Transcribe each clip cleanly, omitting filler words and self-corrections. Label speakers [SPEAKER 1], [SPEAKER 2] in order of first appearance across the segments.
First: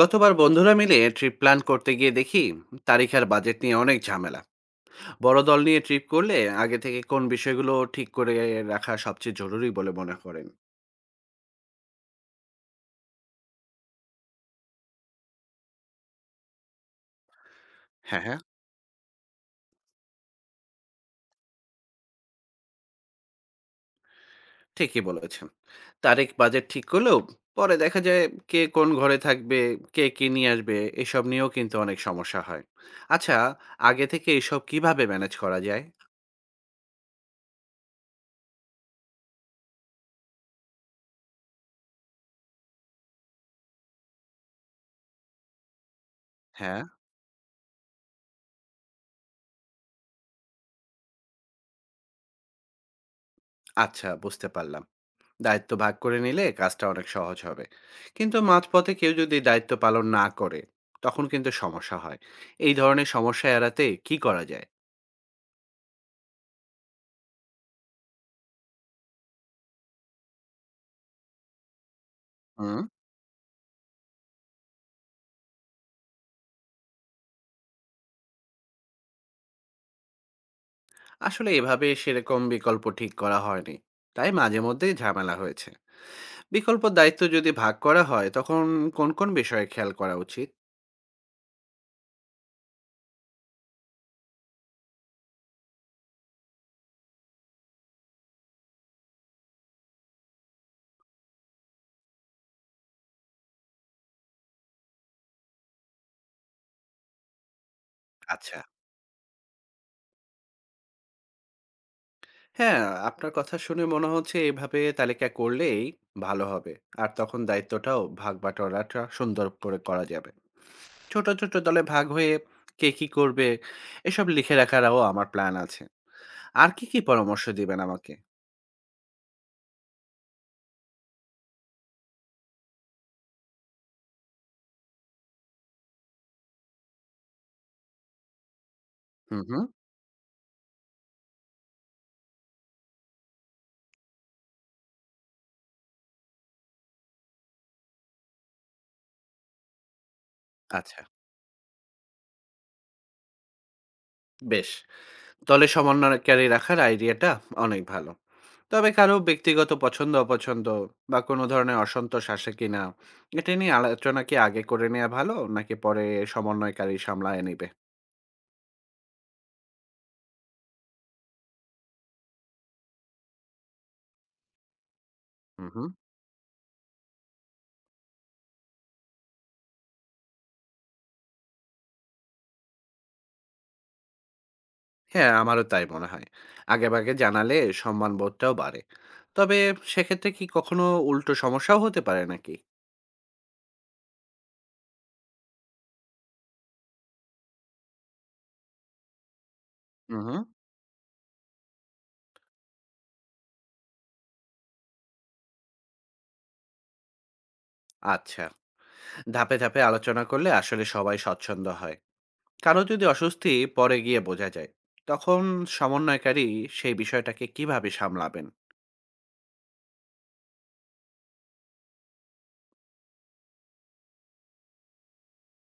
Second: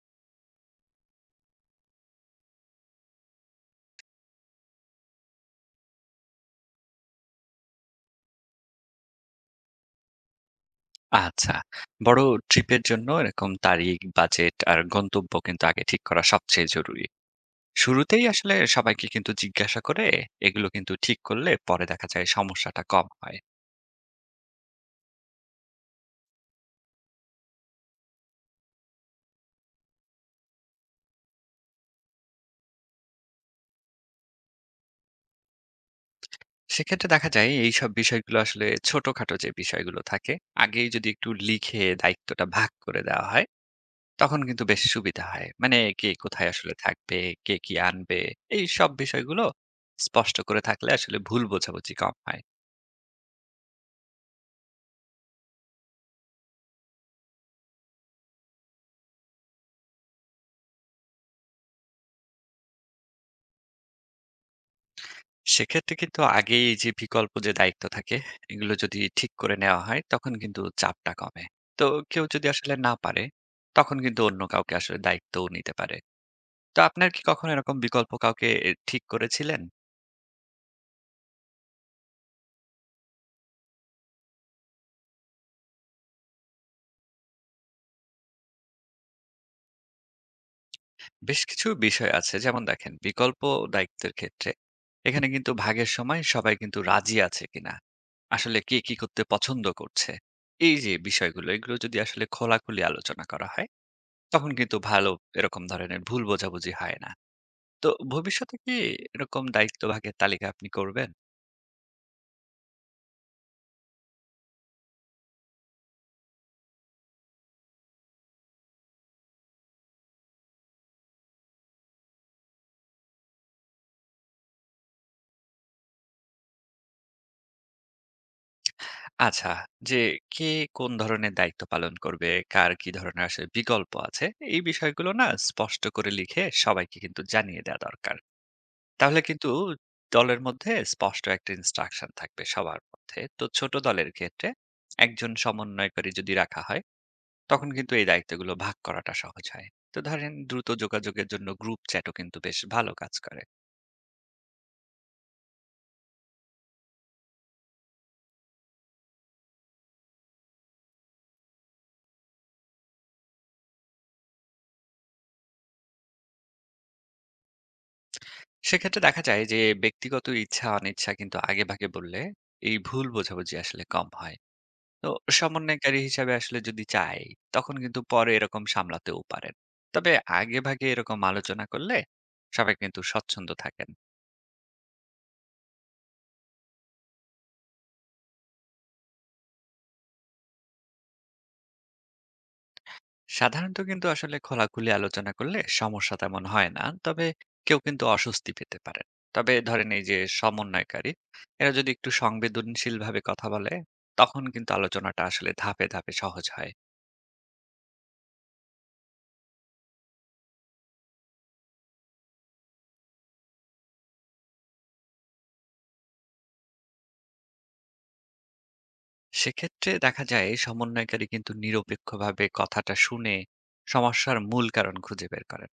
[SPEAKER 1] গতবার বন্ধুরা মিলে ট্রিপ প্ল্যান করতে গিয়ে দেখি তারিখ আর বাজেট নিয়ে অনেক ঝামেলা। বড় দল নিয়ে ট্রিপ করলে আগে থেকে কোন বিষয়গুলো ঠিক করে রাখা সবচেয়ে জরুরি বলে মনে করেন?
[SPEAKER 2] আচ্ছা। বড় ট্রিপের জন্য এরকম তারিখ, বাজেট আর গন্তব্য কিন্তু আগে ঠিক করা সবচেয়ে জরুরি।
[SPEAKER 1] হ্যাঁ
[SPEAKER 2] শুরুতেই
[SPEAKER 1] হ্যাঁ,
[SPEAKER 2] আসলে সবাইকে কিন্তু জিজ্ঞাসা করে এগুলো কিন্তু ঠিক করলে পরে দেখা যায় সমস্যাটা কম হয়।
[SPEAKER 1] ঠিকই বলেছেন। তারিখ বাজেট ঠিক করলেও পরে দেখা যায় কে কোন ঘরে থাকবে, কে কি নিয়ে আসবে, এসব নিয়েও কিন্তু অনেক সমস্যা হয়। আচ্ছা, আগে থেকে এসব কিভাবে ম্যানেজ করা যায়?
[SPEAKER 2] সেক্ষেত্রে দেখা যায় এইসব বিষয়গুলো আসলে ছোটখাটো যে বিষয়গুলো থাকে, আগেই যদি একটু লিখে দায়িত্বটা ভাগ করে দেওয়া হয়, তখন কিন্তু বেশ সুবিধা হয়। মানে কে কোথায় আসলে
[SPEAKER 1] হ্যাঁ।
[SPEAKER 2] থাকবে, কে কি আনবে, এইসব বিষয়গুলো স্পষ্ট করে থাকলে আসলে ভুল বোঝাবুঝি কম হয়।
[SPEAKER 1] আচ্ছা, বুঝতে পারলাম। দায়িত্ব ভাগ করে নিলে কাজটা অনেক সহজ হবে, কিন্তু মাঝপথে কেউ যদি দায়িত্ব পালন না করে তখন কিন্তু সমস্যা হয়। এই ধরনের সমস্যা এড়াতে কি করা যায়?
[SPEAKER 2] সেক্ষেত্রে কিন্তু আগেই এই যে বিকল্প যে দায়িত্ব থাকে এগুলো যদি ঠিক করে নেওয়া হয় তখন কিন্তু চাপটা কমে। তো কেউ যদি আসলে
[SPEAKER 1] হুম।
[SPEAKER 2] না পারে তখন কিন্তু অন্য কাউকে আসলে দায়িত্বও নিতে পারে। তো আপনার কি কখনো এরকম বিকল্প কাউকে ঠিক করেছিলেন?
[SPEAKER 1] আসলে এভাবে সেরকম বিকল্প ঠিক করা হয়নি, তাই মাঝে মধ্যেই ঝামেলা হয়েছে। বিকল্প দায়িত্ব যদি ভাগ করা হয় তখন কোন কোন বিষয়ে খেয়াল করা উচিত?
[SPEAKER 2] বেশ কিছু বিষয় আছে, যেমন দেখেন বিকল্প দায়িত্বের ক্ষেত্রে এখানে কিন্তু ভাগের সময় সবাই কিন্তু রাজি আছে কিনা, আসলে কে কি করতে পছন্দ করছে, এই যে বিষয়গুলো এগুলো যদি আসলে খোলাখুলি আলোচনা করা হয় তখন কিন্তু ভালো, এরকম ধরনের ভুল বোঝাবুঝি হয় না। তো ভবিষ্যতে
[SPEAKER 1] আচ্ছা।
[SPEAKER 2] কি এরকম দায়িত্বভাগের তালিকা আপনি করবেন?
[SPEAKER 1] হ্যাঁ, আপনার কথা শুনে মনে হচ্ছে এভাবে তালিকা করলেই ভালো হবে। আর তখন দায়িত্বটাও ভাগ বাটোয়ারাটা সুন্দর করে করা যাবে। ছোট, ছোট দলে ভাগ হয়ে কে কি করবে এসব লিখে রাখারও আমার প্ল্যান আছে। আর কি, কি পরামর্শ দিবেন আমাকে?
[SPEAKER 2] আচ্ছা, যে কে কোন ধরনের দায়িত্ব পালন করবে, কার কি ধরনের আসলে বিকল্প আছে, এই বিষয়গুলো না স্পষ্ট করে লিখে সবাইকে কিন্তু জানিয়ে দেওয়া দরকার। তাহলে
[SPEAKER 1] হুম,
[SPEAKER 2] কিন্তু
[SPEAKER 1] হুম।
[SPEAKER 2] দলের মধ্যে স্পষ্ট একটা ইনস্ট্রাকশন থাকবে সবার মধ্যে। তো ছোট দলের ক্ষেত্রে একজন সমন্বয়কারী যদি রাখা হয়, তখন কিন্তু এই দায়িত্বগুলো ভাগ করাটা সহজ হয়। তো ধরেন দ্রুত
[SPEAKER 1] আচ্ছা,
[SPEAKER 2] যোগাযোগের জন্য গ্রুপ চ্যাটও কিন্তু বেশ ভালো কাজ করে।
[SPEAKER 1] বেশ। দলে সমন্বয়কারী রাখার আইডিয়াটা অনেক ভালো। তবে কারো ব্যক্তিগত পছন্দ-অপছন্দ বা কোনো ধরনের অসন্তোষ আসে কিনা, এটা নিয়ে আলোচনা কি আগে করে নেওয়া ভালো নাকি পরে সমন্বয়কারী সামলায় নিবে?
[SPEAKER 2] সেক্ষেত্রে দেখা যায় যে ব্যক্তিগত ইচ্ছা অনিচ্ছা কিন্তু আগে ভাগে বললে এই ভুল বোঝাবুঝি আসলে কম হয়। তো
[SPEAKER 1] হুম, হুম।
[SPEAKER 2] সমন্বয়কারী হিসাবে আসলে যদি চাই তখন কিন্তু পরে এরকম সামলাতেও পারেন। তবে আগে ভাগে এরকম আলোচনা করলে সবাই কিন্তু স্বচ্ছন্দ থাকেন।
[SPEAKER 1] হ্যাঁ, আমারও তাই মনে হয়। আগেভাগে জানালে সম্মানবোধটাও বাড়ে। তবে সেক্ষেত্রে কি কখনো উল্টো সমস্যাও হতে পারে নাকি?
[SPEAKER 2] সাধারণত কিন্তু আসলে খোলাখুলি আলোচনা করলে সমস্যা তেমন হয় না, তবে কেউ কিন্তু অস্বস্তি পেতে পারেন। তবে ধরেন এই যে
[SPEAKER 1] হুম, হুম।
[SPEAKER 2] সমন্বয়কারী, এরা যদি একটু সংবেদনশীল ভাবে কথা বলে তখন কিন্তু আলোচনাটা আসলে ধাপে ধাপে সহজ হয়।
[SPEAKER 1] আচ্ছা। ধাপে, ধাপে আলোচনা করলে আসলে সবাই স্বচ্ছন্দ হয়। কারো যদি অস্বস্তি পরে গিয়ে বোঝা যায়, তখন সমন্বয়কারী সেই বিষয়টাকে কিভাবে সামলাবেন?
[SPEAKER 2] সেক্ষেত্রে দেখা যায় সমন্বয়কারী কিন্তু নিরপেক্ষভাবে কথাটা শুনে সমস্যার মূল কারণ খুঁজে বের করেন।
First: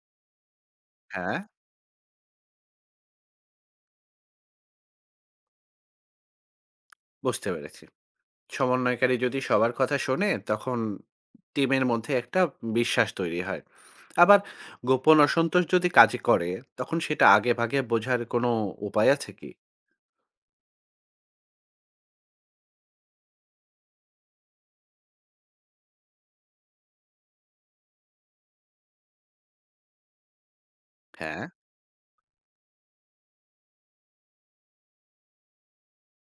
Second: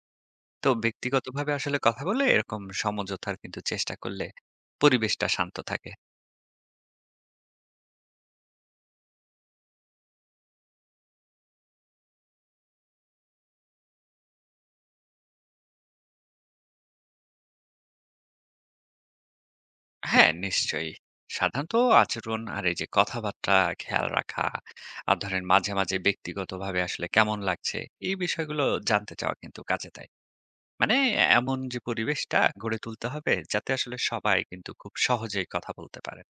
[SPEAKER 2] তো
[SPEAKER 1] হ্যাঁ।
[SPEAKER 2] ব্যক্তিগতভাবে আসলে কথা বলে এরকম সমঝোতার কিন্তু চেষ্টা করলে পরিবেশটা শান্ত থাকে।
[SPEAKER 1] বুঝতে পেরেছি। সমন্বয়কারী যদি সবার কথা শোনে, তখন টিমের মধ্যে একটা বিশ্বাস তৈরি হয়। আবার গোপন অসন্তোষ যদি কাজ করে, তখন সেটা আগেভাগে বোঝার কোনো উপায় আছে কি?
[SPEAKER 2] হ্যাঁ নিশ্চয়ই। সাধারণত আচরণ আর এই যে কথাবার্তা খেয়াল রাখা, আর ধরেন মাঝে মাঝে ব্যক্তিগতভাবে আসলে কেমন লাগছে এই বিষয়গুলো জানতে চাওয়া কিন্তু কাজে দেয়। মানে
[SPEAKER 1] হ্যাঁ।
[SPEAKER 2] এমন যে পরিবেশটা গড়ে তুলতে হবে যাতে আসলে সবাই কিন্তু খুব সহজেই কথা বলতে পারে।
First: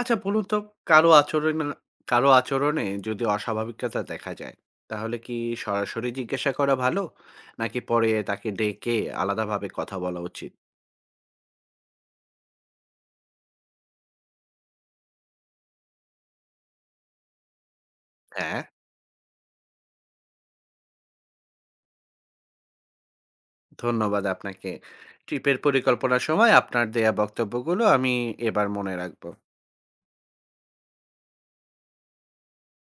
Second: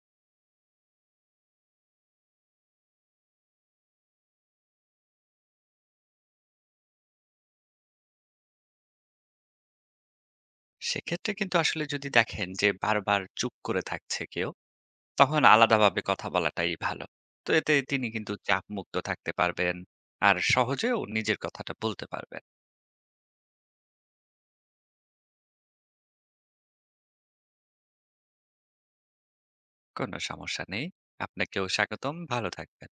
[SPEAKER 1] আচ্ছা বলুন তো কারো আচরণে কারো আচরণে যদি অস্বাভাবিকতা দেখা যায়, তাহলে কি সরাসরি জিজ্ঞাসা করা ভালো? নাকি পরে তাকে ডেকে আলাদাভাবে কথা বলা উচিত?
[SPEAKER 2] সেক্ষেত্রে কিন্তু আসলে যদি দেখেন যে বারবার চুপ করে থাকছে কেউ তখন আলাদাভাবে কথা বলাটাই ভালো। তো এতে তিনি কিন্তু
[SPEAKER 1] হ্যাঁ,
[SPEAKER 2] চাপ মুক্ত থাকতে পারবেন আর সহজেও নিজের কথাটা বলতে পারবেন।
[SPEAKER 1] ধন্যবাদ আপনাকে। ট্রিপের পরিকল্পনার সময় আপনার দেয়া বক্তব্যগুলো আমি এবার মনে রাখবো।
[SPEAKER 2] কোনো সমস্যা নেই। আপনাকেও স্বাগতম, ভালো থাকবেন।